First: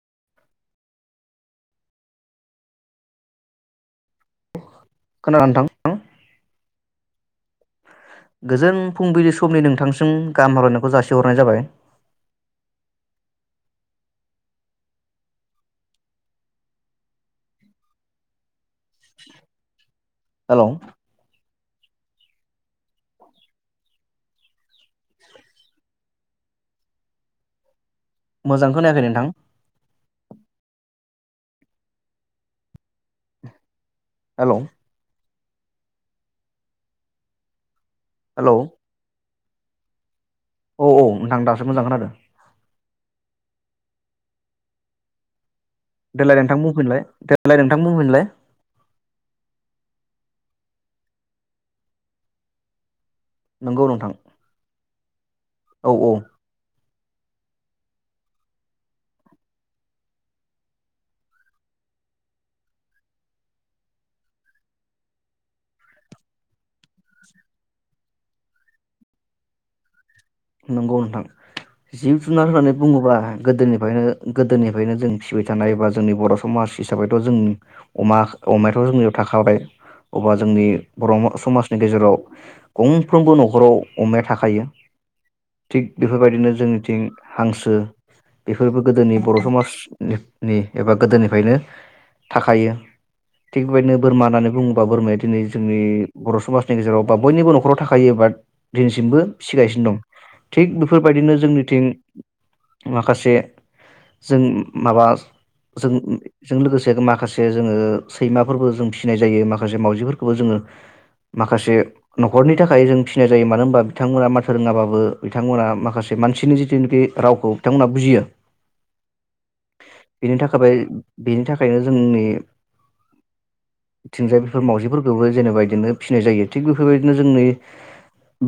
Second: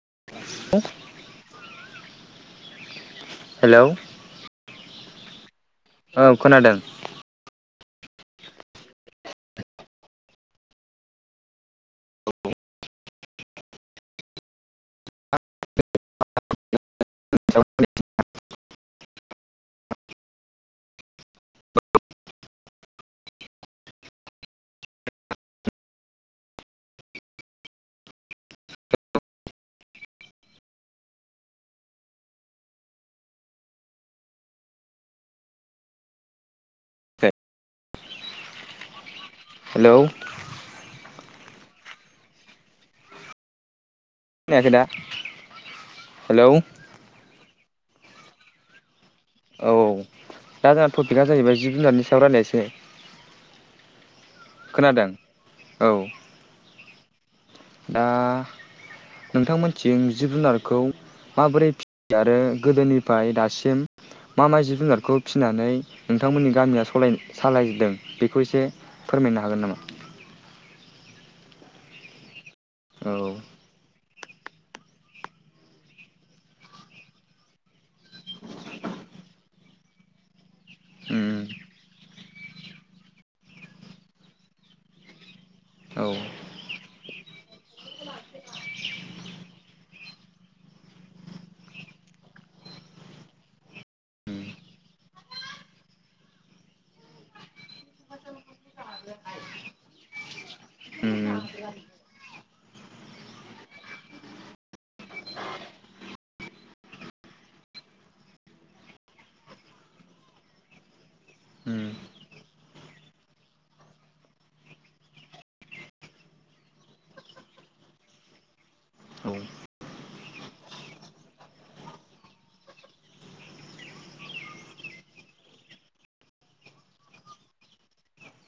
[unintelligible] Hello? खोनादों नोंथां। खोनादों गोजोन फुंबिलि समनि नोंथांनिसिम गाहाम हामलायनायखौ जासिहरनाय जाबाय। औ। मोजां खोनायाखै नोंथां। हेलव। ए। हेलौ। हेलौ। औ औ नोंथां दासो मोजां खोनादों। खोनायाखै दा? देेलाय हेलौ नोंथां बुंफिनलाय। देलाय नोंथां बुंफिनलाय। औ दा जोंना टपिकआ जाहैबाय जिब जुनारनि सायाव रायज्लायसै। नंगौ नोंथां। खोनादों। औ औ। दा नोंथांमोनथिं जिब जुनारखौ माबोरै फियो आरो गोदोनिफ्राय दासिम मा मा जिब जुनारखौ फिनानै नोंथांमोननि गामिया सलाय-सालायदों बेखौ एसे फोरमायनो हागोन नामा? नंगौ नोंथां जिउ जुनार होननानै औ बुङोबा गोदोनिफ्रायनो। गोदोनिफ्रायनो जों फिबाय थानाय बा जोंनि बर समाज हिसाबैथ जों अमा अमायाथ जोंनियाव थाखाबाय अबा जोंनि। बर'म उम समाजनि गेजेराव। गंफ्रोमबो नखराव अमाया थाखायो। थिग औ उम बेफोरबायदिनो जोंनिथिं हांसो बेफोरबो गोदोनि बर समाज। निब नि एबा गोदोनिफ्रायनो थाखायो थिग बेबायदिनो बोरमा होननानै बुङोबा बोरमाया दिनै जोंनि बर' समाजनि गेजेराव बा बयनिबो नखराव थाखायो बा दिनैसिमबो फिगासिनो दं। थिग बेफोरबायदिनो उम जोंनिथिं। माखासे जों माबा जों जों लोगोसे माखासे जोङो सैमाफोरबो जों फिनाय जायो माखासे मावजिफोरखौबो जोङो माखासे उम नखरनि थाखाय जों फिनाय जायो मानो होनबा बिथांमोना माथो रोङाबाबो बो बिथांमोना माखासे मानसिनि जितिनिखि रावखौ बिथांमोनहा बुजियो औ बेनि थाखाबाय बेनि थाखायनो जोंनिंथिंजायफोर मावजिफोरखौबो जेनेबा बिदिनो फिनाय जायो थिग बेफोरबायदिनो जोंनि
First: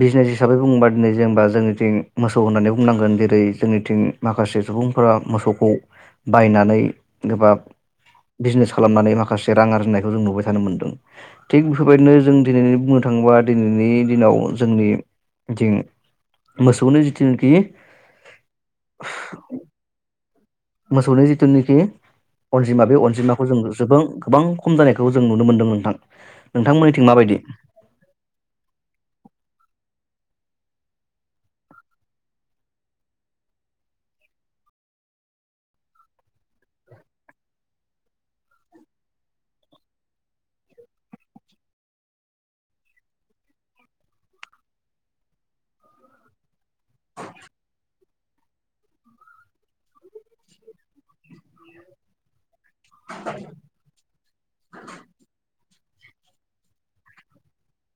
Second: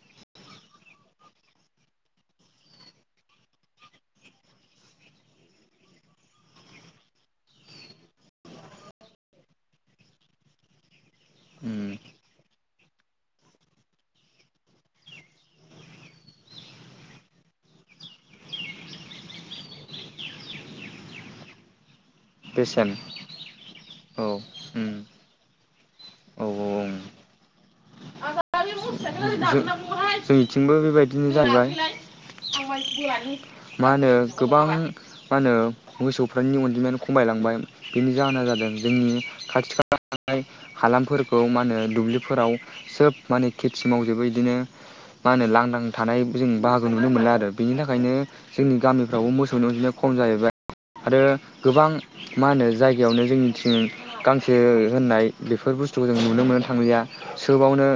बिजनेस हिसाबै बुङोबा दिनै जेनेबा जोंनिथिं मोसौ होननानै बुंनांगोन जेरै जोंनिथिं माखासे सुबुंफोरा मोसौखौ बायनानै गोबा बिजनेस खालामनानै माखासे रां आरजिनायखौ जों नुबाय थानो मोनदों थिग उम बेफोरबायदिनो जों दिनै बुंनो थाङोबा दिनैनि दिनाव जोंनिथिं मोसौनो जिथुनोखि मोसौनो जिथुनोखि अनजिमा बेसेन बे अनजिमाखौ जों जोब औ गोबां खम उम जानायखौ जों नुनो मोनदों नोंथां औ ओं नोंथांमोनिथिं माबायदि? जो जोंनिथिंबो बेबायदिनो जाहैबाय मा होनो गोबां मा होनो मोसौफोरनि अनजिमायानो खमायलांबाय बेनि जाहोना जादों जोंनि खाथि खाला थानाय हालामफोरखौ मा होनो दुब्लिफोराव सोब माने खेथि मावजोबो इदिनो मा होनो लांदां थानाय जों बाहागो नुनो मोना आरो बेनि थाखायनो जोंनि गामिफ्रावबो मोसौनि अनजिया खम जाहैबाय आरो गोबां मा होनो जायगायावनो जोंनिथिं गांसो होननाय बेफोर बुस्थु थुखौ जों नुनो मोनो थांलिया सोबावनो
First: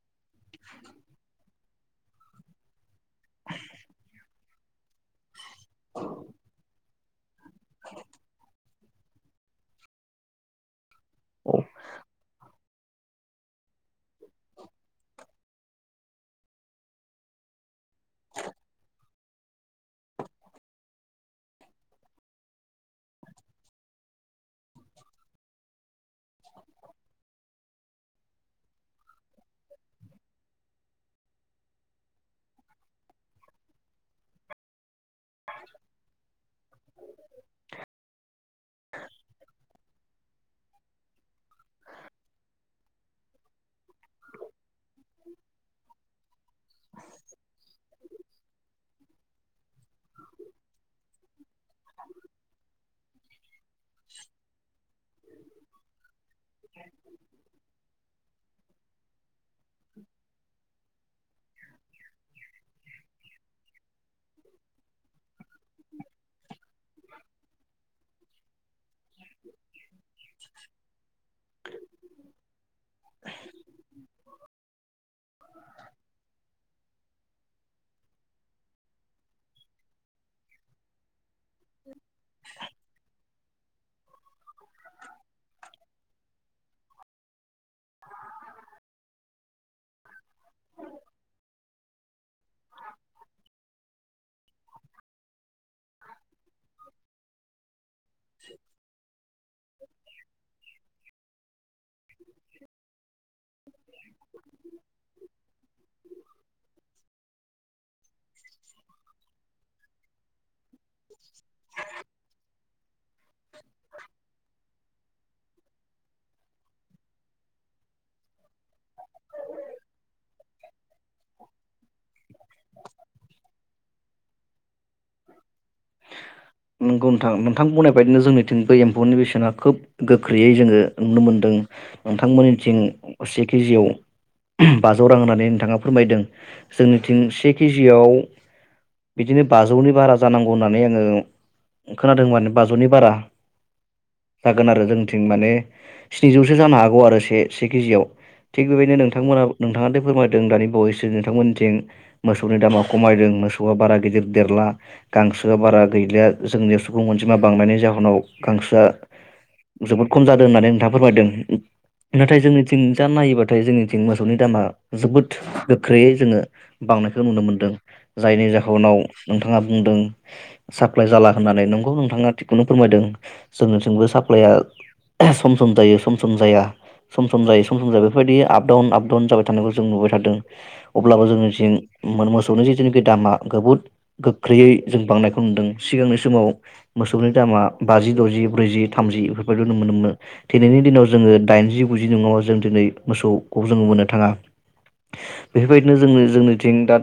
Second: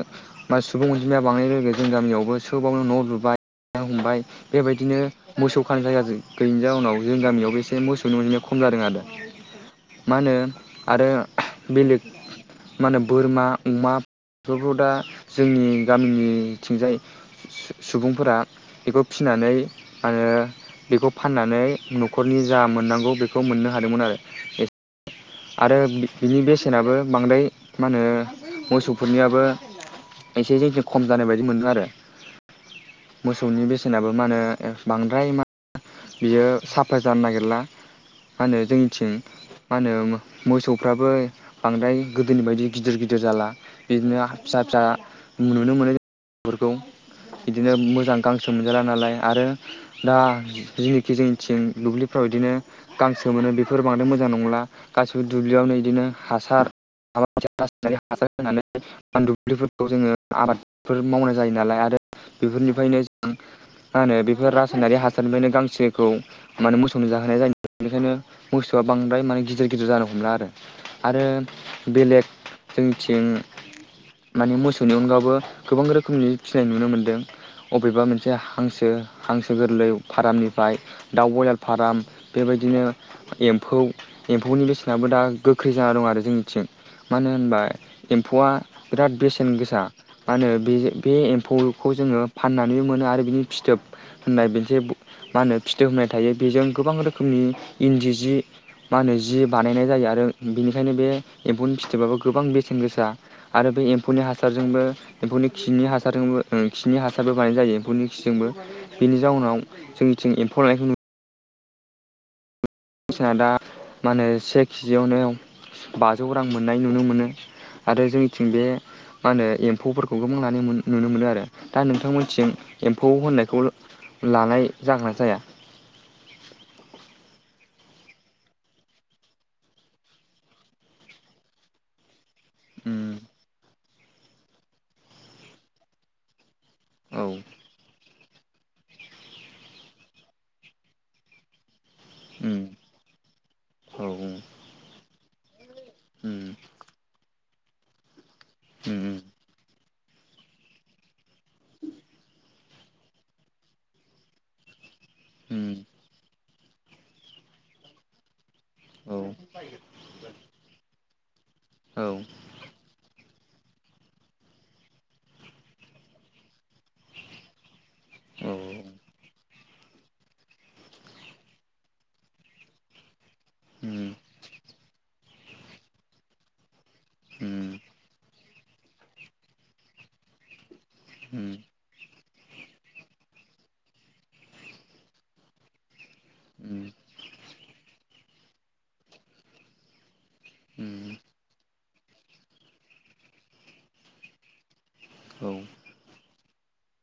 बा सुबुं अनजिमाया बांनाय लोगो जों गामियावबो सोबावनो न लुबायनो हमबाय बेबायदिनो मोसौ खानो जायगा गैयैनि जाउनाव जों गामियाव। एसे मोसौनि अनजिमाया खम जादों आरो। मा होनो आरो औ बेलेग। मा होनो बोरमा अमा बेफोरखौ दा जोंनि गामिनिथिंजाय सुबुंफोरा बेखौ फिनानै मा होनो बेखौ फाननानै नखरनि जा मोननांगौ बेखौ मोननो हादोंमोन आरो आरो बिनि बेसेनाबो बांद्राय मा होनो मोसौफोरनियाबो एसे जायखिया खम जानाय बायदि मोनो आरो मोसौनि बेसेनाबो मा होनो बांद्राय मा बियो साफा जानो नागिरला मा होनो जोंनिथिं मा होनो मोसौफ्राबो बांद्राय गोदोनि बायदि गिदिर गिदिर जाला बिदिनो फिसा फिसा नुनो मोनो मोसौफोरखौ बिदिनो मोजां गांसो मोनजाला नालाय आरो दा जिनोखि जोंनिथिं दुब्लिफ्राव बिदिनो गांसो मोनो बेफोर बांद्राय मोजां नंला गासैबो दुब्लियावनो बिदिनो हासार हासार होनानै [unintelligible] आनदु फुलिफोरखौ जोङो आबाद बेफोर मावनाय जायो नालाय आरो बेफोरनिफ्रायनो जों मा होनो बेफोर रासायनारि हासारनिफ्रायनो गांसो गांसोखौ माने मोसौनो जाहोनाय जायो बेनिखायनो मोसौआ बांद्राय माने गिदिर गिदिर जानो हमला आरो आरो बेलेग जोंनिथिं माने मोसौनि अनगायबो गोबां रोखोमनि फिसिनाय नुनो मोनदों अबेबा मोनसे हांसो हांसो गोरलै फारामनि ओमफ्राय दाउ बयलार फाराम बेबायदिनो एम्फौ एम्फौनि बेसेनाबो दा गोख्रै जाना दं आरो जोंनिथिं मानो होनबा एम्फौआ बिराद बेसेन गोसा मा होनो बे बे एम्फौखौ जोङो फाननानैबो मोनो आरो बिनि फिथोब होननाय बेसे मा होनो फिथोब होननाय थायो बेजों गोबां रोखोमनि इन्दि जि माहोनो जि बानायनाय जायो आरो बेनिखायनो बे एम्फौनि फिथोबाबो गोबां बेसेन गोसा आरो बे एम्फौनि हासारजोंबो एम्फौनि खिनि हासारजोंबो खिनि हासारबो बानायनाय जायो एम्फौनि खिजोंबो बेनि जाउनाव जोंनि जों एम्फौ लानायखौ नुयो मानसिना दा मा होनो से केजियावनो बाजौ रां मोननाय नुनो मोनो आरो जोंनिथिं बे मा होनो एम्फौफोरखौ गोबां लानो मोन नुनो मोनो आरो दा नोंथांमोन थिं एम्फौ होननायखौ लानाय जाग्रा जाया नोंगौ नोंथां नोंथां बुंनाय बायदिनो जोंनिथिं बे एम्फौनि बेसेना खोब गोख्रैयै जोङो नुनो मोन्दों नोंथां नोंथांमोननिथिं उम से केजियाव ओम बाजौ रां होननानै नोंथाङा फोरमायदों औ जोंनिथिं से केजिआव बिदिनो बाजौनि बारा जानांगौ होननानै आङो खोनादों माने उम बाजौनि बारा औ उम जागोन आरो जों जों माने उम स्निजौसो जानो हागौ आरो से से केजियाव थिग बेबायदिनो उम नोंथांमोना नोंथाङा फोरमायदों दानि बावैसो नोंथांमोननिथिं मोसौनि दामा खमायदों मोसौआ बारा गिदिर देरला गांसोआ उम बारा गैलिया जोंनि सुबुं अनजिमा बांनायनि जाहोनाव गांसोआ औ जोबोद खम जादों होननानै नोंथाङा फोरमायदों ए औ नाथाय जोंनि थिं जानो नायोबा नाथाय जोंनिथिं मोसौनि दामा जोबोद गोख्रैयै जोङो बांनायखौ नुनो मोनदों जायनि औ जाहोनाव उम नोंथाङा बुंदों सा लाइ जाला होननानै नोंगौ नोंथाङा थिगखौनो फोरमायदों जोंनिथिंबो साप्लइआ सम सम जायो सम सम जाया सम सम जायो उम सम जायो बेबायदि आब आपडाउन आपडाउन जाबाय थानायखौ जों नुबाय थादों अब्लाबो उम जोनिथिं मो फोनि जे जुनाखि दामा जोबोद गोख्रैयै जों बांनायखौ नुदों सिगांनो समाव उम मोसौनि दामा बाजि दजि ब्रैजि थामजि बेफोरबायदि नुनो मोनोमोन दिनैनि दिनाव उम जोङो दाइनजि गुजि नङाबा जों दिनै मोसौखौ जोङो मोननो थाङा। अ जोंनिथिंथ' बेफोरबायदिनो जों जोंनिथिं दा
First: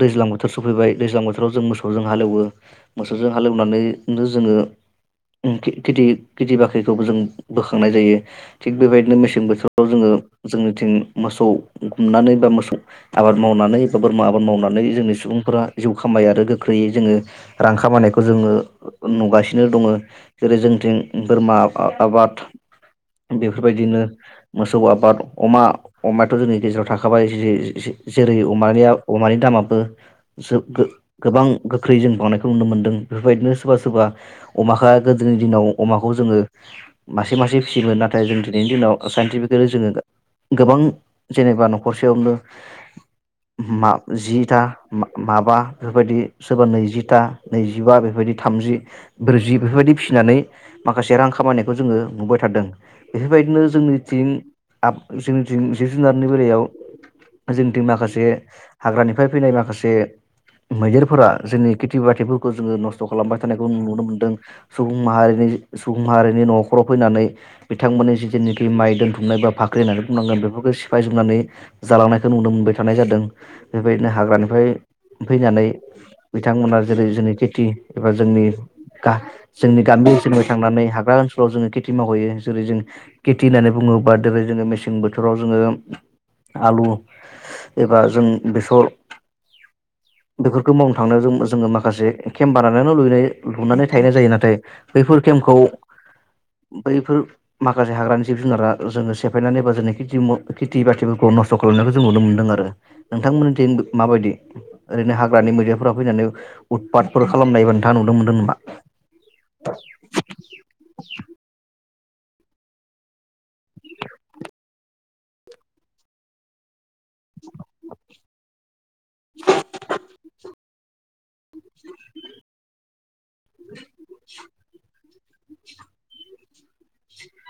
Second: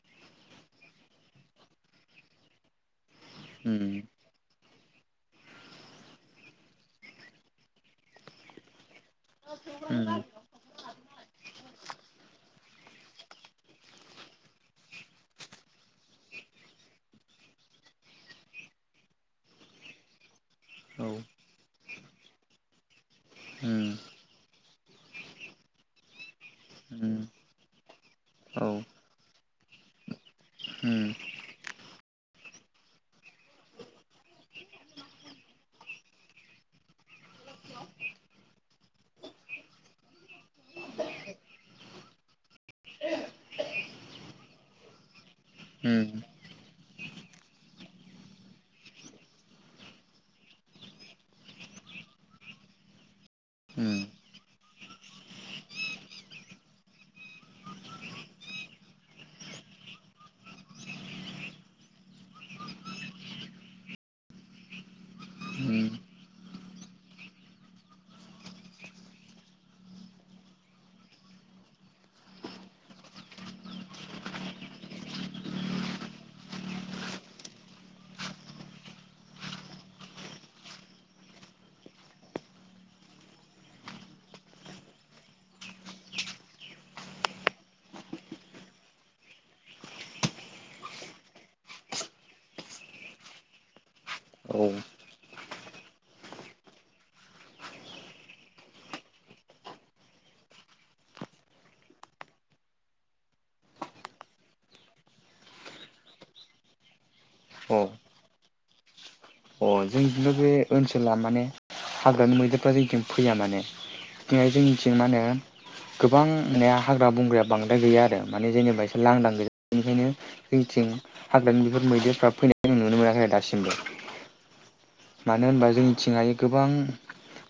दैज्लां बोथोर सफैबाय दैज्लां बोथोराव जों मोसौजों हालेवो मोसौजों हालेवनानैनो जोङो ओम खिथि बाख्रिखौबो जों बोखांनाय जायो थिग बेबायदिनो मेसेन थिं बोथोराव जोङो जोंनिथिं मोसौ गुमनानै बा मो आबाद मावनानै बा बोरमा आबाद मावनानै जोंनि सुबुंफोरा जिउ खामायो आरो गोख्रैयै जोङो रां खामायनायखौ जोङो नुगासिनो दङ' जेरै जोंथिं बोरमा आबाद बेफोरबायदिनो मोसौ आबाद अमा अमायाथ' जोंनि गेजेराव थाखाबाय ज जेरैमानिया अमानि दामाबो गोबां गोख्रै जों बांनायखौ नुनो मोनदों बेफोरबायदिनो सोरबा सोरबा अमाखौ गोदोनि दिनाव अमाखौ जोङो मासे मासे फिसियोमोन नाथाय जों दिनैनि दिनाव साइन्टिफिकेलि जोङो गोबां जेनेबा न'खरसेयावनो मा जिथा माबा बेफोरबायदि सोरबा नैजि ता नैजिबा बेफोरबायदि थामजि ब्रैजि बेफोरबायदि फिसिनानै माखासे रां खामायनायखौ जोङो नुबाय थादों बेफोरबायदिनो जोंनिथिं जोंनिथिं जिब जुनारनि बेलायाव जोंनिथिं माखासे हाग्रानिफ्राय फैनाय माखासे मैदेरफोरा जोंनि खेथि बाथि खौ खौ जोङो नस्थ खालामबाय थानायखौ नुनो मोनदों सुबुं माहारिनि सुबुं माहारिनि नखराव फैनानै बिथांमोननि जेनोखि माइ दोनथुमनाय बा बाख्रि होननानै बुंनांगोन बेफोरखौ सिफाय जोमनानै जालांनायखौ नुनो मोनबाय थानाय जादों बेबायदिनो हाग्रानिफ्राय फैनानै बिथांमोना जेरै जों खेथि एबा जोंनि जोंनि गामि ओनसोलाव थांनानै हाग्रा ओनसोलाव जोङो खेथि मावहैयो जेरै जों खेथि होननानै बुङोबा जेरै जोङो मेसें बोथोराव जोङो आलु एबा जों बेसर बेफोरखौ मावनो थांनायाव जों जोङो माखासे केम बानायनै लुनाय लुनानै थानाय जायो नाथाय बैफोर केमखौ बैफोर माखासे हाग्रानि जिब जुनारा जोङो सेफायनानै एबा जोंनि खेथि बाथिफोरखौ नस्थ खालामनायखौ जों नुनो मोन्दों आरो नोंथांमोननिथिं माबायदि ओरैनो हाग्रानि मैदेरफोरा फैनानै उ दपाथ खालामनायबो नोंथाङा नुदों मोनदों नामा? अ जोंजोंनो बे ओनसोला माने हाग्रानि मैदेरफ्रा जोंथिं फैया माने जोंनिथिं मानो गोबां माने हाग्रा बंग्राया बांद्राय गैया आरो माने जेनेबा लांदां गोजा बेनिखायनो जोंथिं हाग्रानि बेफोर मैदेरफ्रा फैनायखौ जों नुनो मोनाखै आरो दासिमबो मानो होनबा जोंनिथिंहाय गोबां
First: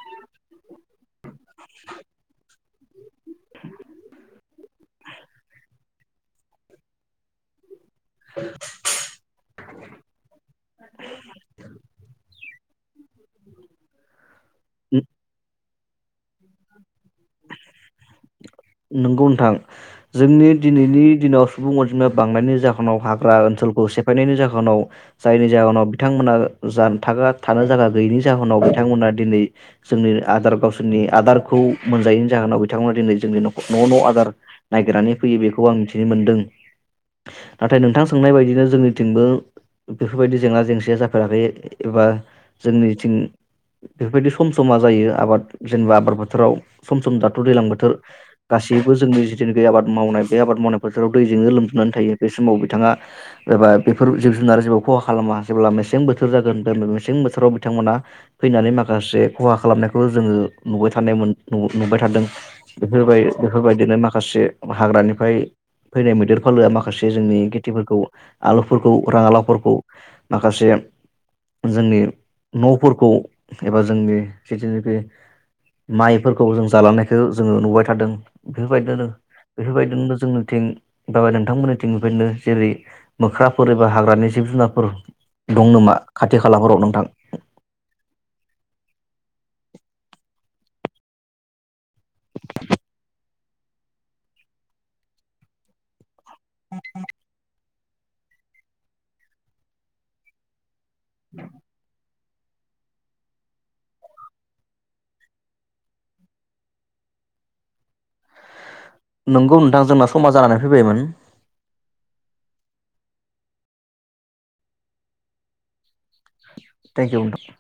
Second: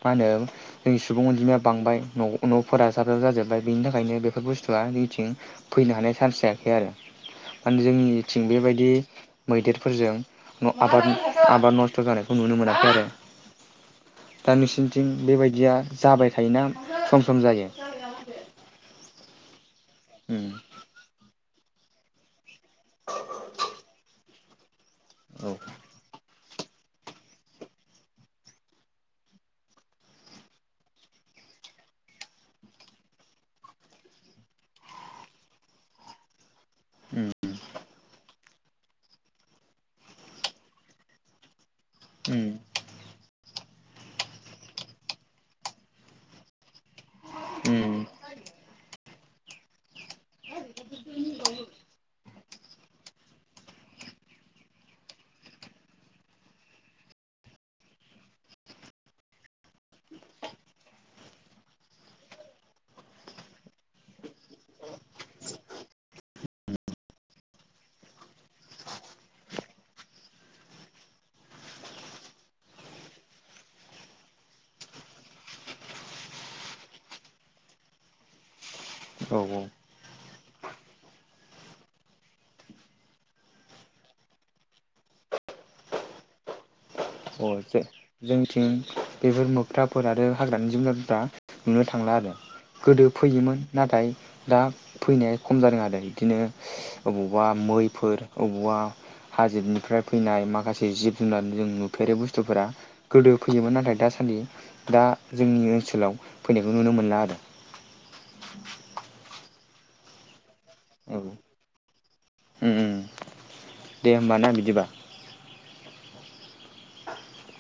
मा होनो [unintelligible] सुबुं अनजिमाया बांबाय न न फोरा जाब जाब जाजोब्बाय बेनि थाखायनो बेफोर बुस्थुआ नैथिं फैनो हानाय सान्स जायाखै आरो। माने जोंनिथिं बेबायदि मैदेरफोरजों न' आबाद आबाद नस्थ' जानायखौ नु मोनाखै आरो। दा नोंसिनिथिं बेबायदिया जाबाय थायोना सम सम जायो? नंगौ नोंथां उम जोंनि दिनैनि दिनाव सुबुं अनजिमाया बांनायनो जाहो नाव हाग्रा ओनसोलखौ से फायनायनि जाहोनाव जायनि औ जाहोनाव बिथांमोना जानथागा थानो जायगा गैयिनि जाहोनाव बिथांमोना दिनै जोंनि आदार गावसोरनि आदारखौ मोनजायैनि जाहोनाव बिथांमोना दिनै जोंनि न' न' आदार ननायागिरनानै फैयो बेखौ आं मिथिनो मोनदों उम नाथाय नोंथां सोंनाय बायदिनो जोंनिथिंबो बेफोरबायदि जेंना जेंसिया जाफेराखै एबा उम जोंनिथिं बेफोरबायदि सम समा जायो आबाद जेनेबा आबाद फोथोराव सम सम दाथ दैलां उम बोथोर गासैबो जोंनि जिथुनाखि आबाद मावनाय बे आबाद मावनाय बोथोराव दैजोंनो लोमजोबनानै थायो बे समाव बिथाङा एबा बेफोर जिब जुनार जेबो खहा खालामा जेब्ला मेसें बोथोर जागोन होन मेसें बोथोराव बिथांमोना फैनानै माखासे खहा खालामनायखौ जोङो नुबाय थानायमोन नुबाय थादों बेफोरबाय बेफोरबायदिनो माखासे हाग्रानिफ्राय फैनाय मैदेर फालोआ माखासे जोंनि खेथिफोरखौ आलुफोरखौ राङालावफोरखौ माखासे जोंनि न'फोरखौ एबा जोंनि जिथिनिखि माइफोरखो औ जों जालांनायखौ जोङो नुबाय थादों बेफोरबायदिनो औ औ बेफोरबायदिनो जोंनिथिं बा नोंथांमोननिथिंनिफ्रायनो जेरै मोख्राफोर एबा हाग्रानि जिब जुनारफोर दं नामा खाथि खालाफोराव नोंथां। अ जो-जोंथिं बेफोर मोख्राफोर आरो हाग्रानि जबुनार दा नुनो थांला आरो गोदो फैयोमोन नाथाय दा फैनाया खम जादों आरो। बिदिनो अबावबा मै फोर बबेबा हाजोबनिफ्राय फैनाय माखासे जिब जुनार जों नु बे बुस्थुफोरा गोदो फैयोमोन नाथाय दासान्दि दा जोंनि ओनसोलाव फैनायखौ नुनो मोनला आरो। नोंगौ नोंथां जोंना समा जानानै फैबायमोन। औ उम उम दे होमबा ना बिदिबा। थेंकइउ नोंथां।